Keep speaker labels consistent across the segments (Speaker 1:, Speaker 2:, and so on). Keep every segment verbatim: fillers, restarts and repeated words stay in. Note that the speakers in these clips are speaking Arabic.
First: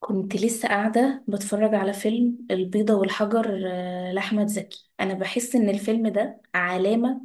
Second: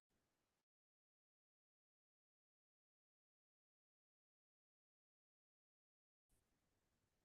Speaker 1: كنت لسه قاعدة بتفرج على فيلم البيضة والحجر آه، لأحمد زكي. أنا بحس إن الفيلم ده علامة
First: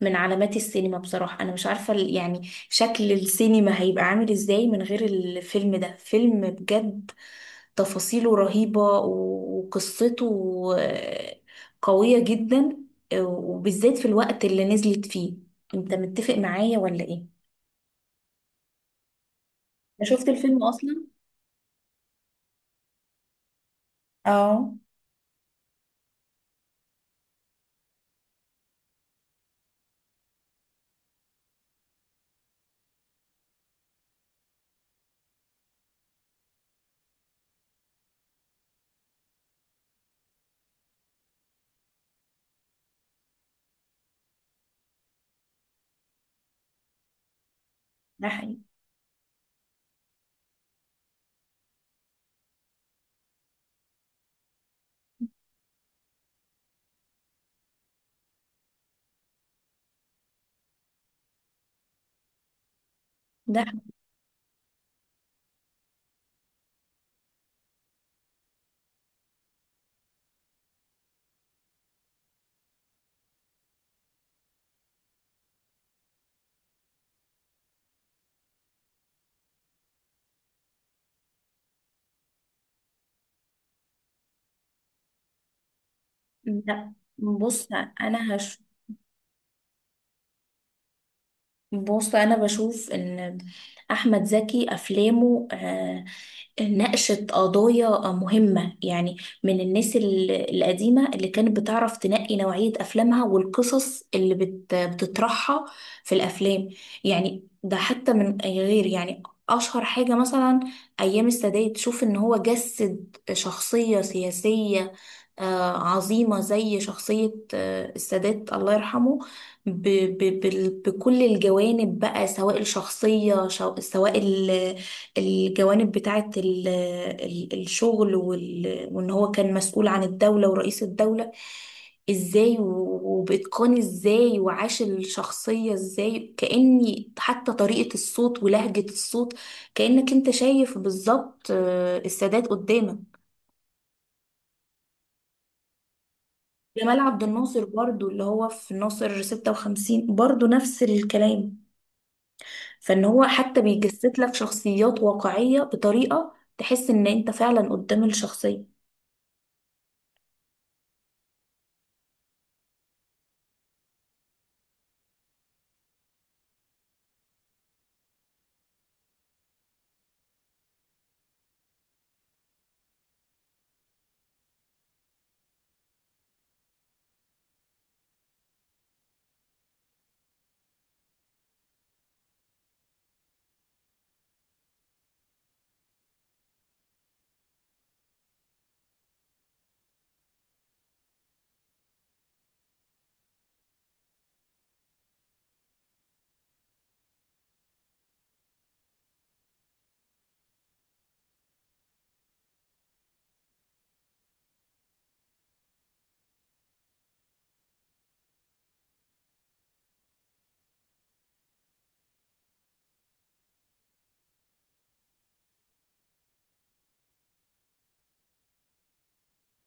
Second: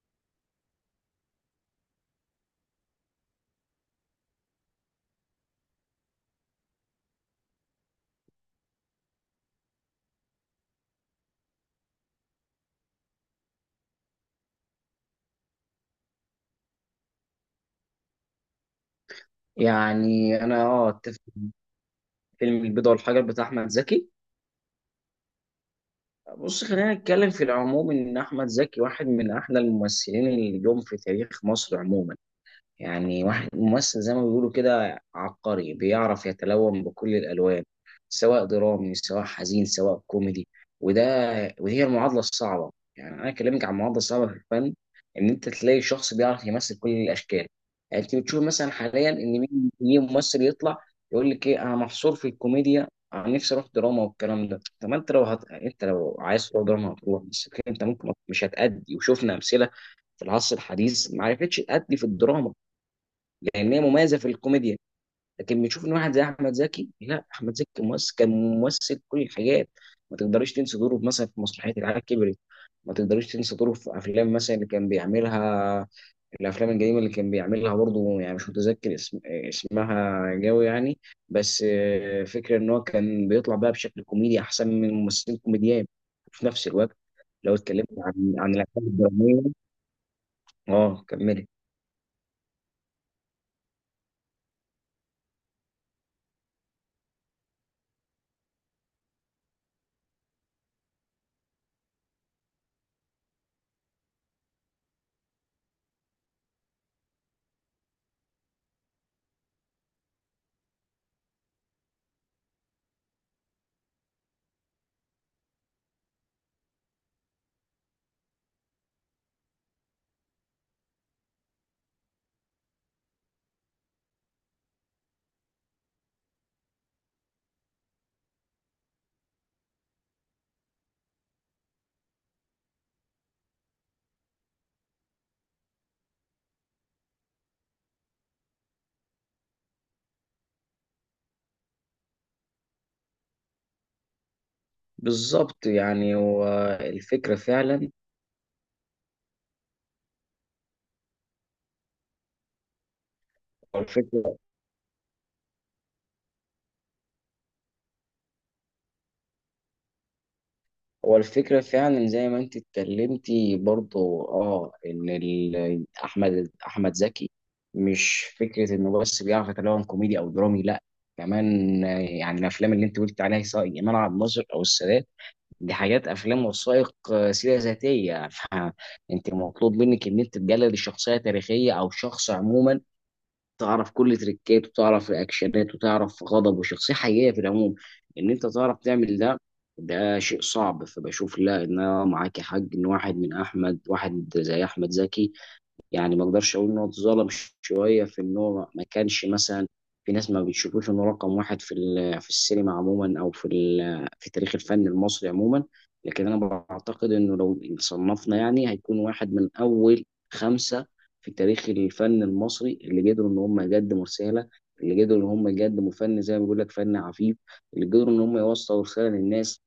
Speaker 1: من علامات السينما بصراحة. أنا مش عارفة ال- يعني شكل السينما هيبقى عامل إزاي من غير الفيلم ده. فيلم بجد، تفاصيله رهيبة و- وقصته آه، قوية جدا، آه، وبالذات في الوقت اللي نزلت فيه. أنت متفق معايا ولا إيه؟ أنا شفت
Speaker 2: يعني
Speaker 1: الفيلم
Speaker 2: انا اه
Speaker 1: أصلا؟
Speaker 2: اتفق مع فيلم البيضة والحجر بتاع احمد زكي.
Speaker 1: اه،
Speaker 2: بص، خلينا نتكلم في العموم، ان احمد زكي واحد من احلى الممثلين اللي جم في تاريخ مصر عموما. يعني واحد ممثل زي ما بيقولوا كده، عبقري بيعرف يتلون بكل الألوان، سواء درامي سواء حزين سواء كوميدي. وده ودي هي المعادلة الصعبة. يعني أنا أكلمك عن المعادلة الصعبة في الفن، إن أنت تلاقي شخص بيعرف يمثل كل الأشكال. يعني أنت
Speaker 1: ده
Speaker 2: بتشوف
Speaker 1: حقيقي.
Speaker 2: مثلا حاليا إن مين مين ممثل يطلع يقول لك إيه، أنا محصور في الكوميديا، أنا نفسي أروح دراما، والكلام ده. طب ما أنت لو هت... أنت لو عايز تروح دراما هتروح، بس الفكرة أنت ممكن مش هتأدي، وشفنا أمثلة في العصر الحديث ما عرفتش تأدي في الدراما
Speaker 1: ده،
Speaker 2: لان هي مميزه في الكوميديا. لكن بنشوف ان واحد زي احمد زكي، لا احمد زكي ممثل كان ممثل كل الحاجات. ما تقدريش تنسى دوره مثلا في مسرحيه العيال كبرت، ما تقدريش تنسى دوره في افلام مثلا اللي كان بيعملها، الافلام القديمه اللي كان بيعملها برضه، يعني مش متذكر اسم اسمها قوي يعني. بس آه، فكره ان هو كان بيطلع بقى بشكل كوميدي احسن من ممثلين كوميديان، وفي نفس
Speaker 1: لا،
Speaker 2: الوقت لو
Speaker 1: بص
Speaker 2: اتكلمت عن
Speaker 1: انا
Speaker 2: عن
Speaker 1: هش
Speaker 2: الافلام الدراميه. اه، كملي.
Speaker 1: بص، انا بشوف ان احمد زكي افلامه آه، ناقشت قضايا مهمة، يعني من الناس ال- القديمة اللي كانت بتعرف تنقي نوعية أفلامها والقصص اللي بت- بتطرحها في الأفلام. يعني ده حتى من أي غير، يعني أشهر حاجة مثلا أيام السادات. تشوف إن هو جسد شخصية سياسية آه، عظيمة زي شخصية آه، السادات الله يرحمه، ب- ب- بال- بكل الجوانب بقى، سواء الشخصية شو- سواء الجوانب بتاعة ال- ال- الشغل وال- وإن هو كان مسؤول عن الدولة ورئيس الدولة إزاي، و- وبإتقان إزاي، وعاش الشخصية إزاي، كأني حتى طريقة الصوت ولهجة الصوت كأنك أنت شايف بالظبط آه، السادات قدامك.
Speaker 2: بالظبط، يعني هو
Speaker 1: جمال عبد
Speaker 2: الفكرة
Speaker 1: الناصر
Speaker 2: فعلا.
Speaker 1: برضو اللي هو في ناصر ستة وخمسين برضو نفس الكلام. فإن هو حتى بيجسد لك
Speaker 2: والفكرة
Speaker 1: شخصيات واقعية بطريقة تحس إن أنت فعلا قدام الشخصية.
Speaker 2: والفكرة فعلا زي ما انت اتكلمتي برضو، اه ان ال- احمد احمد زكي، مش فكرة انه بس بيعرف يتكلم كوميدي او درامي، لا كمان آه، يعني الافلام اللي انت قلت عليها سواء ايمان عبد الناصر او السادات، دي حاجات افلام وثائق، آه، سيرة ذاتية. فانت مطلوب منك ان انت تجلد الشخصية تاريخية او شخص عموما، تعرف كل تريكات، وتعرف رياكشنات، وتعرف غضب وشخصية حقيقية في العموم، ان انت تعرف تعمل ده. ده شيء صعب. فبشوف لا، ان انا معاك يا حاج، ان واحد من احمد واحد زي احمد زكي، يعني ما اقدرش اقول ان هو اتظلم شويه في ان هو ما كانش مثلا، في ناس ما بتشوفوش انه رقم واحد في ال- في السينما عموما، او في ال- في تاريخ الفن المصري عموما. لكن انا بعتقد انه لو صنفنا، يعني هيكون واحد من اول خمسه في تاريخ الفن المصري، اللي قدروا ان هم يقدموا رساله، اللي قدروا ان هم يقدموا فن زي ما بيقول لك فن عفيف، اللي قدروا ان هم يوصلوا رساله للناس.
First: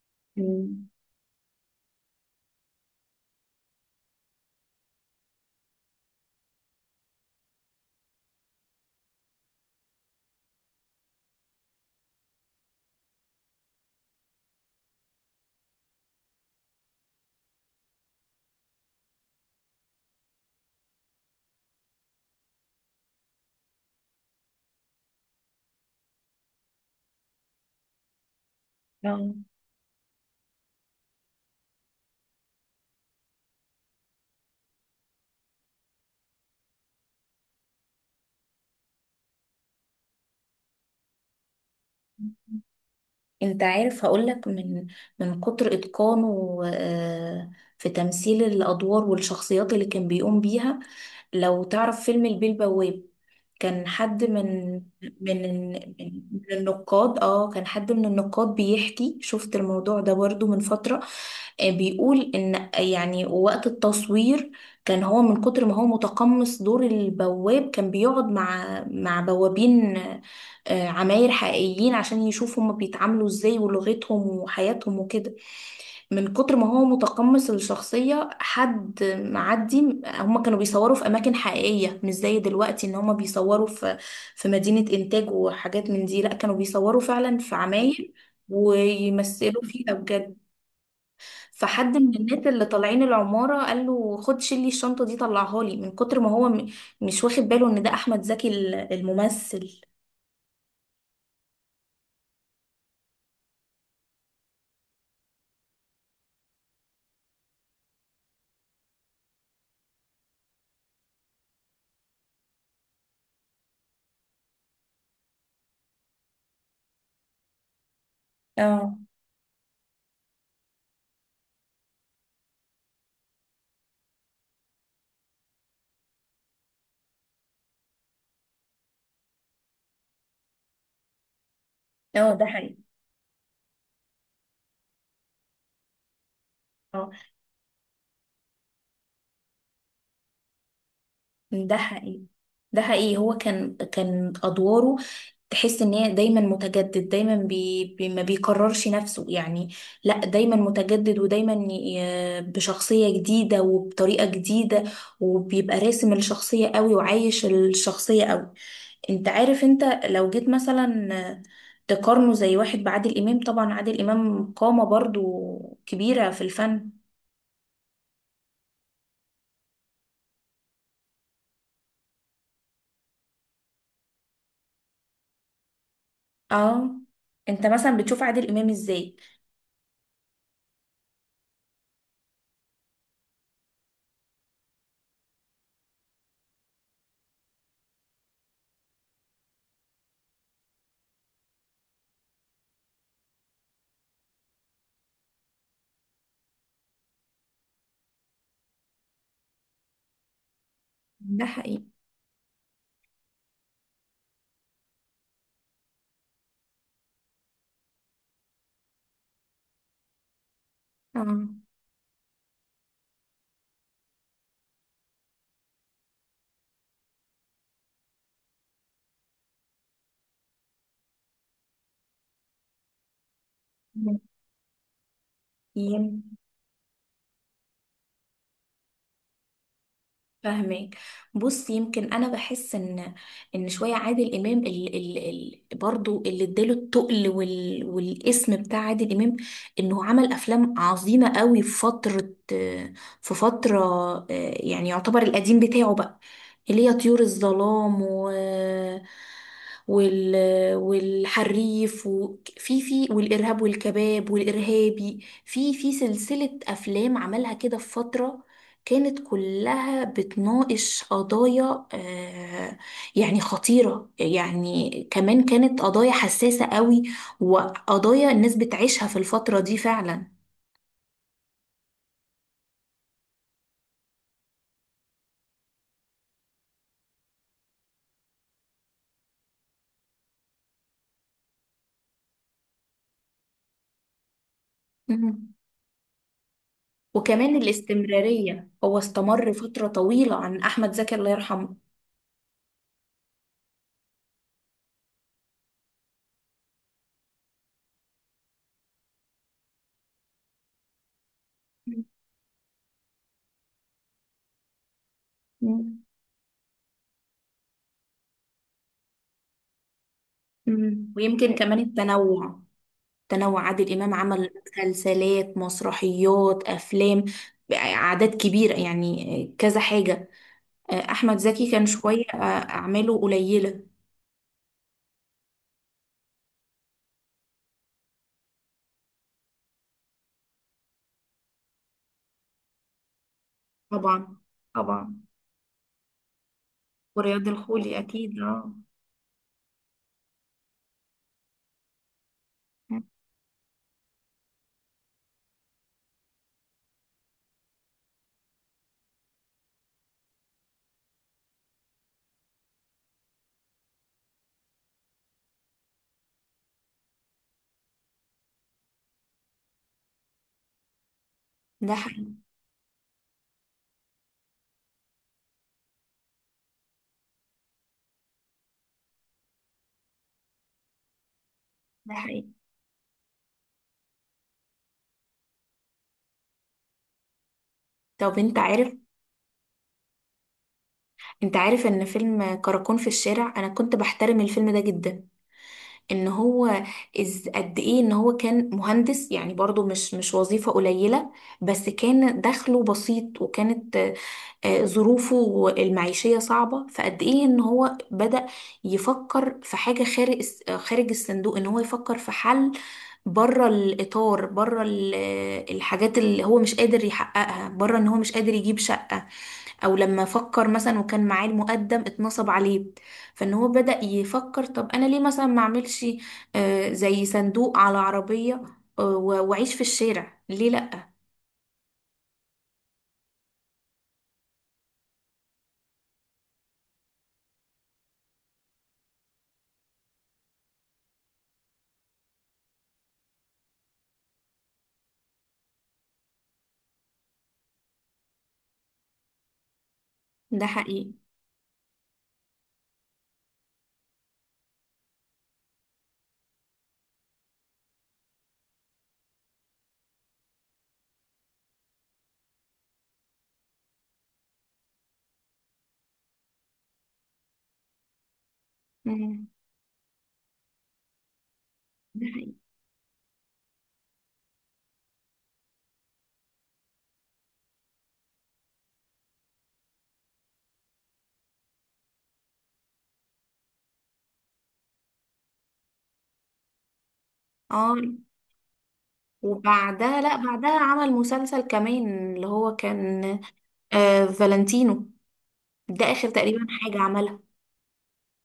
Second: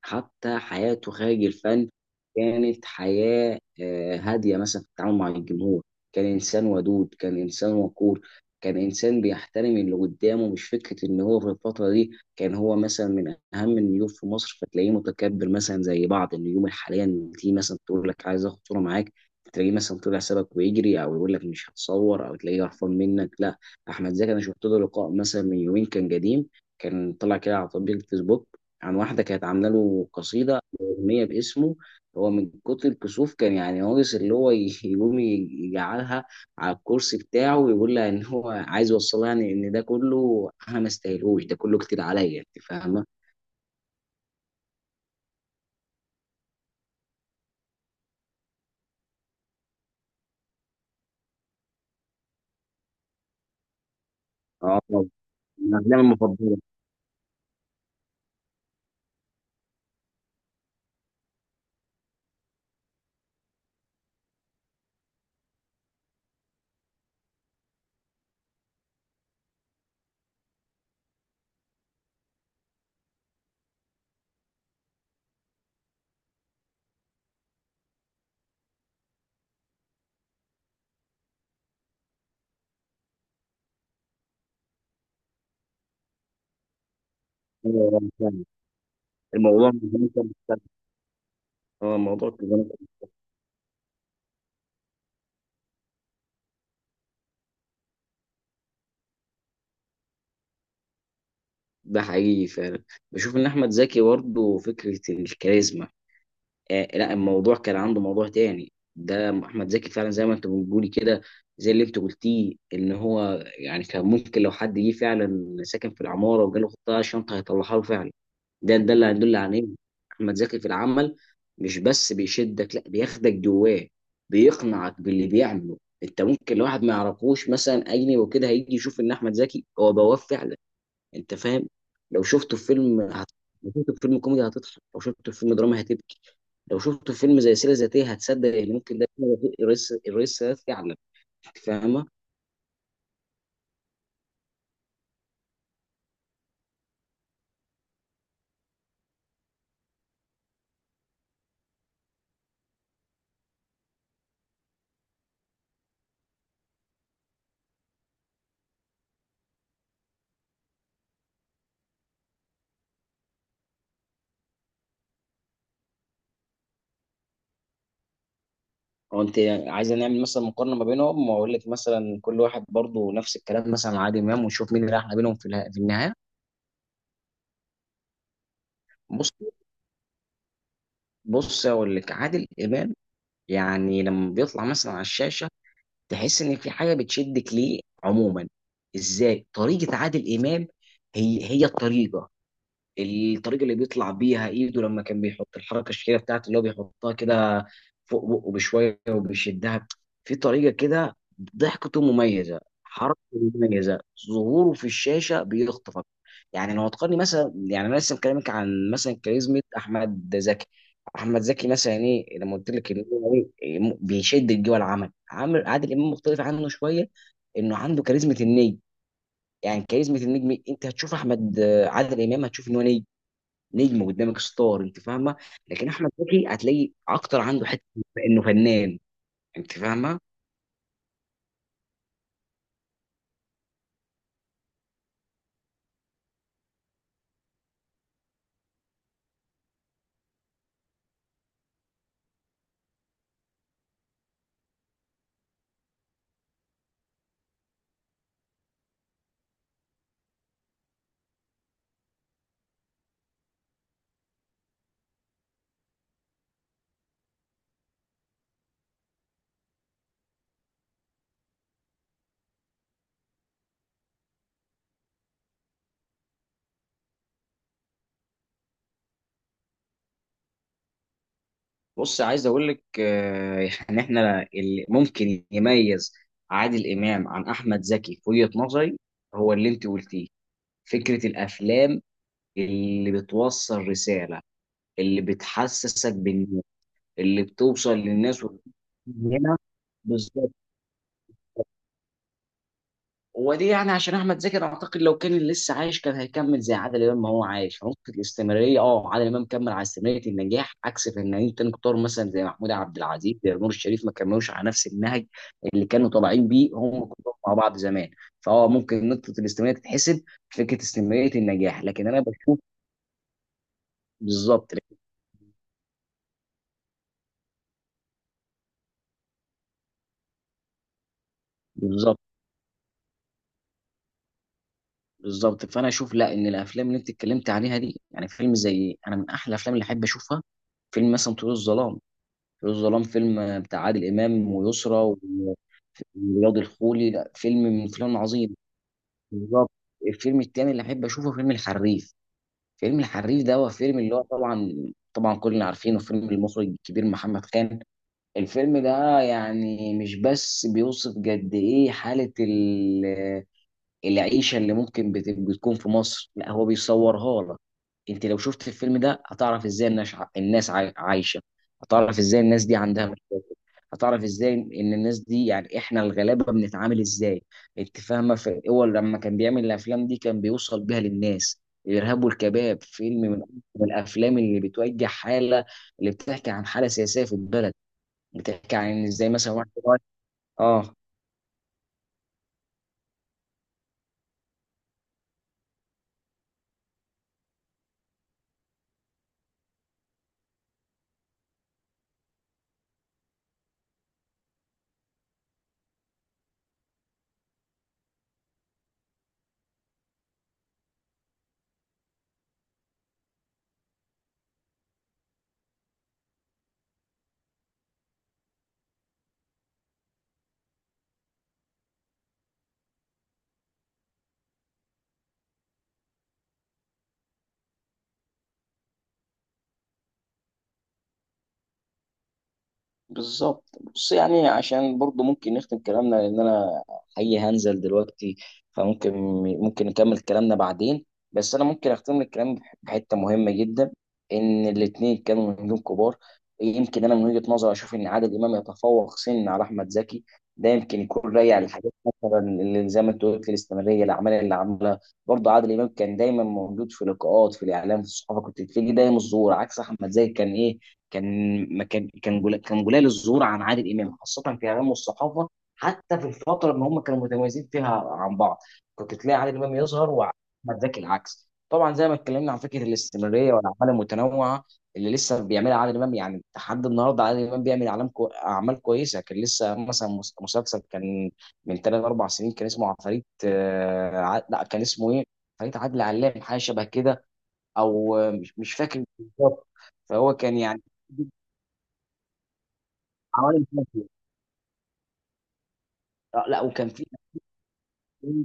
Speaker 2: حتى
Speaker 1: مم.
Speaker 2: حياته خارج الفن كانت حياة آه، هادية مثلا في التعامل مع الجمهور. كان إنسان ودود، كان إنسان وقور، كان إنسان بيحترم اللي قدامه. مش فكرة إن هو في الفترة دي كان هو مثلا من أهم النجوم في مصر فتلاقيه متكبر مثلا زي بعض النجوم الحالية، إن تيجي مثلا تقول لك عايز آخد صورة معاك تلاقيه مثلا طلع سابك ويجري، أو يقول لك مش هتصور، أو تلاقيه قرفان منك. لا، أحمد زكي. أنا شفت له لقاء مثلا من يومين، كان قديم، كان طلع كده على تطبيق الفيسبوك، عن واحدة
Speaker 1: اه،
Speaker 2: كانت عاملة له قصيدة أغنية باسمه. هو من كتر الكسوف، كان يعني ناقص اللي هو ي- يقوم ي- يجعلها على الكرسي بتاعه ويقول لها إن هو عايز يوصلها، يعني إن ده كله أنا ما استاهلوش، ده كله كتير عليا، أنت فاهمة؟
Speaker 1: انت عارف، هقولك من من كتر اتقانه آه، في تمثيل الادوار والشخصيات اللي كان بيقوم بيها. لو تعرف فيلم البيه البواب، كان حد من
Speaker 2: أه طبعا،
Speaker 1: من من
Speaker 2: من أفلامي
Speaker 1: من
Speaker 2: المفضلة.
Speaker 1: النقاد. اه، كان حد من النقاد بيحكي، شفت الموضوع ده برضو من فترة، آه، بيقول ان يعني وقت التصوير كان هو من كتر ما هو متقمص دور البواب، كان بيقعد مع مع بوابين آه، عماير حقيقيين عشان يشوف هما بيتعاملوا ازاي، ولغتهم وحياتهم وكده. من كتر ما هو متقمص الشخصية، حد معدي، هما كانوا بيصوروا في أماكن حقيقية، مش زي دلوقتي إن هما بيصوروا في في مدينة إنتاج وحاجات من دي. لأ، كانوا بيصوروا فعلا في
Speaker 2: أيوة، أنا
Speaker 1: عماير
Speaker 2: فاهم.
Speaker 1: ويمثلوا
Speaker 2: الموضوع مش
Speaker 1: فيها
Speaker 2: ممكن-
Speaker 1: بجد.
Speaker 2: هو
Speaker 1: فحد من
Speaker 2: الموضوع
Speaker 1: الناس
Speaker 2: كده.
Speaker 1: اللي طالعين العمارة قال له، خد شيل لي الشنطة دي طلعها لي، من كتر ما هو م- مش واخد باله إن ده أحمد زكي ال- الممثل.
Speaker 2: ده حقيقي فعلا، بشوف إن أحمد زكي برضه فكرة الكاريزما. آه لا، الموضوع كان عنده موضوع تاني، ده احمد زكي فعلا زي ما انت بتقولي كده، زي اللي انت قلتيه ان هو يعني كان ممكن لو حد جه فعلا ساكن في العماره وجاله خطه شنطه هيطلعها له فعلا. ده ده
Speaker 1: اه،
Speaker 2: اللي هيدل على ايه، احمد زكي في العمل مش بس بيشدك، لا بياخدك جواه، بيقنعك باللي بيعمله. انت ممكن لو واحد ما يعرفوش مثلا اجنبي وكده هيجي يشوف ان احمد زكي هو بواب فعلا. انت فاهم؟ لو
Speaker 1: اه، ده
Speaker 2: شفته في
Speaker 1: حقيقي.
Speaker 2: فيلم هت... لو شفته في فيلم كوميدي هتضحك، لو شفته في فيلم دراما هتبكي، لو
Speaker 1: اه،
Speaker 2: شفته في فيلم زي سيره ذاتيه هتصدق ان ممكن ده يكون الرئيس الرئيس السادات فعلا. انت
Speaker 1: ده
Speaker 2: فاهمه؟
Speaker 1: حقيقي. ده حقيقي. هو كان كان ادواره، تحس ان هي دايما متجدد، دايما بي بي ما بيكررش نفسه يعني. لا، دايما متجدد، ودايما ي- بشخصية جديدة وبطريقة جديدة، وبيبقى راسم الشخصية قوي وعايش الشخصية قوي. انت عارف، انت لو جيت مثلا تقارنه زي واحد بعادل امام، طبعا عادل امام قامة برضو كبيرة في الفن.
Speaker 2: او انت عايزه نعمل مثلا مقارنه ما بينهم، واقول لك مثلا كل واحد برضه نفس الكلام مثلا مع عادل امام، ونشوف مين اللي احلى بينهم في اله- في النهايه.
Speaker 1: اه، انت مثلا بتشوف عادل امام ازاي؟
Speaker 2: بص بص اقول لك، عادل امام يعني لما بيطلع مثلا على الشاشه، تحس ان في حاجه بتشدك ليه عموما. ازاي؟ طريقه عادل امام، هي هي الطريقه الطريقه اللي بيطلع بيها ايده لما كان بيحط الحركه الشهيره بتاعته اللي هو بيحطها كده، فوق بقه بشويه وبيشدها. في طريقه كده،
Speaker 1: ده حقيقي.
Speaker 2: ضحكته مميزه، حركته مميزه، ظهوره في الشاشه بيخطفك. يعني لو هتقارني مثلا، يعني انا لسه مكلمك عن مثلا كاريزما احمد زكي. احمد
Speaker 1: اه.
Speaker 2: زكي مثلا ايه لما قلت لك ان هو إيه، م- بيشدك جوه العمل. عامر عادل امام مختلف عنه شويه، انه عنده كاريزما النجم. يعني كاريزما النجم، انت هتشوف احمد عادل امام هتشوف ان هو نجم، نجم قدامك ستار. انت فاهمه؟ لكن
Speaker 1: ميم.
Speaker 2: احمد زكي هتلاقي اكتر عنده حته انه فنان. انت فاهمه؟
Speaker 1: فاهمك. بص، يمكن انا بحس ان ان شويه عادل امام ال ال ال برضو اللي اداله التقل وال والاسم بتاع عادل امام، انه عمل افلام عظيمه قوي في فتره، في فتره آه، يعني يعتبر القديم بتاعه بقى، اللي هي طيور الظلام و وال والحريف، وفي في والارهاب والكباب والارهابي، في في سلسله افلام عملها كده في فتره، كانت كلها بتناقش قضايا آه، يعني خطيرة، يعني كمان كانت قضايا حساسة قوي، وقضايا الناس بتعيشها في الفترة دي فعلا.
Speaker 2: بص عايز اقول لك آه، يعني احنا اللي ممكن يميز عادل امام عن احمد زكي في وجهه نظري، هو اللي انت قلتيه، فكره الافلام اللي بتوصل رساله، اللي
Speaker 1: مم.
Speaker 2: بتحسسك بالناس، اللي
Speaker 1: وكمان
Speaker 2: بتوصل للناس.
Speaker 1: الاستمرارية، هو استمر
Speaker 2: هنا
Speaker 1: فترة طويلة
Speaker 2: بالظبط.
Speaker 1: عن أحمد زكي الله يرحمه.
Speaker 2: ودي يعني عشان احمد زكي، اعتقد لو كان لسه عايش كان هيكمل زي عادل امام، ما هو عايش في نقطه الاستمراريه. اه عادل امام كمل على استمراريه النجاح عكس فنانين تاني كتار
Speaker 1: مم.
Speaker 2: مثلا زي محمود عبد العزيز، زي نور الشريف، ما كملوش على نفس النهج اللي
Speaker 1: مم.
Speaker 2: كانوا طالعين بيه هم كلهم مع بعض زمان. فهو ممكن نقطه الاستمراريه تتحسب، فكره
Speaker 1: مم.
Speaker 2: استمراريه
Speaker 1: ويمكن كمان
Speaker 2: النجاح. لكن انا بشوف
Speaker 1: التنوع. تنوع عادل إمام، عمل
Speaker 2: بالظبط،
Speaker 1: مسلسلات، مسرحيات، أفلام، أعداد كبيرة، يعني كذا حاجة. آه، احمد زكي كان
Speaker 2: بالظبط،
Speaker 1: شويه، آه، اعماله قليله.
Speaker 2: بالظبط. فانا اشوف لا، ان الافلام اللي انت اتكلمت عليها دي، يعني فيلم زي انا من احلى الافلام اللي احب اشوفها، فيلم مثلا طيور الظلام. طيور الظلام فيلم بتاع عادل
Speaker 1: طبعا،
Speaker 2: امام ويسرى
Speaker 1: طبعا،
Speaker 2: و- ورياض الخولي، لا
Speaker 1: ورياض
Speaker 2: فيلم من
Speaker 1: الخولي
Speaker 2: فيلم
Speaker 1: اكيد.
Speaker 2: عظيم.
Speaker 1: اه،
Speaker 2: بالظبط. الفيلم التاني اللي احب اشوفه فيلم الحريف. فيلم الحريف ده هو فيلم اللي هو طبعا، طبعا كلنا عارفينه، فيلم المخرج الكبير محمد خان. الفيلم ده يعني مش بس بيوصف قد ايه حالة العيشه اللي ممكن بت- بتكون في مصر، لا هو بيصورها لك. انت لو شفت الفيلم ده هتعرف ازاي الناس ع- الناس عاي- عايشه،
Speaker 1: ده
Speaker 2: هتعرف
Speaker 1: حقيقي.
Speaker 2: ازاي الناس دي عندها مشاكل، هتعرف ازاي ان الناس دي، يعني احنا الغلابه، بنتعامل ازاي. انت فاهمه؟ في هو لما كان بيعمل الافلام دي كان بيوصل بيها للناس.
Speaker 1: ده
Speaker 2: الارهاب
Speaker 1: حقيقي.
Speaker 2: والكباب فيلم من من الافلام اللي بتوجه حاله، اللي بتحكي عن حاله سياسيه في البلد،
Speaker 1: طب انت
Speaker 2: بتحكي
Speaker 1: عارف،
Speaker 2: عن ازاي مثلا واحد صغير- اه
Speaker 1: انت عارف ان فيلم كراكون في الشارع انا كنت بحترم الفيلم ده جدا. ان هو از قد ايه ان هو كان مهندس، يعني برضو مش مش وظيفة قليلة، بس كان دخله بسيط، وكانت آه، آه، ظروفه المعيشية صعبة. فقد ايه ان هو بدأ يفكر في حاجة خارج الس- آه، خارج الصندوق، ان هو يفكر في حل بره الإطار، بره ال- آه، الحاجات اللي هو مش قادر يحققها، بره ان هو مش قادر يجيب شقة. او لما فكر مثلا وكان معاه المقدم اتنصب عليه، فان هو بدأ يفكر طب انا ليه مثلا ما اعملش آه، زي صندوق على عربية آه، و- واعيش في الشارع، ليه لا.
Speaker 2: بالظبط. بص يعني عشان برضو ممكن نختم كلامنا، لان انا حقيقي هنزل دلوقتي، فممكن، ممكن نكمل كلامنا بعدين. بس انا ممكن اختم لك كلامي بح- بحته مهمه جدا، ان الاثنين كانوا نجوم كبار. يمكن انا من وجهه نظري اشوف ان عادل امام يتفوق سن على احمد زكي.
Speaker 1: ده
Speaker 2: ده يمكن
Speaker 1: حقيقي.
Speaker 2: يكون راجع لحاجات، مثلا اللي زي ما انت قلت الاستمراريه، الاعمال اللي عملها. برضه عادل امام كان دايما موجود في لقاءات، في الاعلام، في الصحافه، كنت تلاقيه دايما الظهور، عكس احمد زاهر. كان ايه كان ما كان كان جل- كان قليل الظهور عن عادل امام خاصه في اعلام والصحافه، حتى في الفتره اللي هم كانوا متميزين فيها عن بعض كنت تلاقي
Speaker 1: مم.
Speaker 2: عادل امام يظهر، واحمد زكي العكس طبعا، زي ما
Speaker 1: ده
Speaker 2: اتكلمنا
Speaker 1: حقيقي.
Speaker 2: عن فكره الاستمراريه والاعمال المتنوعه اللي لسه بيعملها عادل امام. يعني لحد النهارده عادل امام بيعمل اعلام كو... اعمال كويسه. كان لسه مثلا مس- مسلسل كان من ثلاث اربع سنين كان اسمه عفاريت آه، ع- لا، كان اسمه ايه؟ عفاريت عادل علام، حاجه شبه كده.
Speaker 1: اه.
Speaker 2: او آه، مش مش فاكر بالظبط.
Speaker 1: وبعدها،
Speaker 2: فهو
Speaker 1: لا،
Speaker 2: كان
Speaker 1: بعدها
Speaker 2: يعني
Speaker 1: عمل مسلسل كمان اللي هو كان
Speaker 2: عوالم كافيه.
Speaker 1: آه فالنتينو. ده اخر
Speaker 2: آه، لا،
Speaker 1: تقريبا
Speaker 2: وكان
Speaker 1: حاجة
Speaker 2: في
Speaker 1: عملها.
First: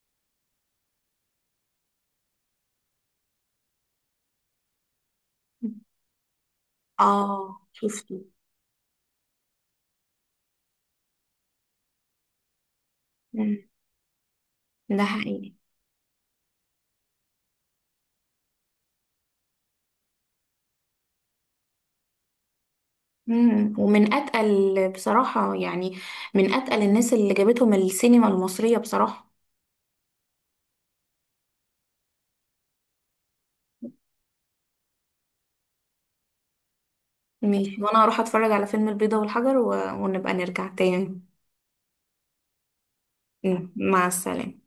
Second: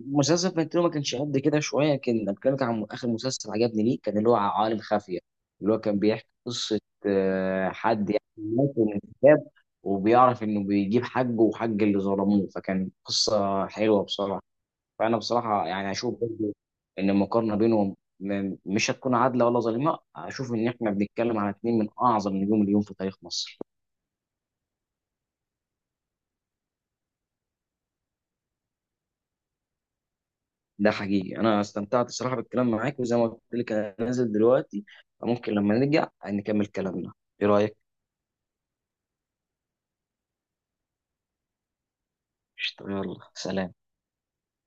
Speaker 2: مسلسل فانتينو، ما كانش قد كده شويه، كان كان عن اخر مسلسل عجبني ليه، كان اللي هو عوالم خافيه، اللي هو كان بيحكي قصه
Speaker 1: اه،
Speaker 2: آه، حد
Speaker 1: شفته.
Speaker 2: يعني مات من الكتاب، وبيعرف انه بيجيب حقه وحق اللي ظلموه. فكان
Speaker 1: مم.
Speaker 2: قصه حلوه بصراحه.
Speaker 1: ده
Speaker 2: فانا
Speaker 1: حقيقي.
Speaker 2: بصراحه يعني اشوف برضو ان المقارنه بينهم م- مش هتكون عادله ولا ظالمه، اشوف ان احنا بنتكلم على اتنين من اعظم نجوم اليوم في تاريخ مصر.
Speaker 1: مم. ومن اتقل بصراحة، يعني من اتقل الناس اللي جابتهم السينما المصرية بصراحة.
Speaker 2: ده حقيقي، انا استمتعت الصراحه بالكلام معاك، وزي ما قلت لك انا نازل دلوقتي. ممكن لما نرجع نكمل كلامنا. ايه رايك؟
Speaker 1: ماشي، وانا هروح اتفرج على فيلم البيضة والحجر و... ونبقى نرجع تاني.
Speaker 2: قشطة، يلا
Speaker 1: مم.
Speaker 2: سلام.
Speaker 1: مع السلامة.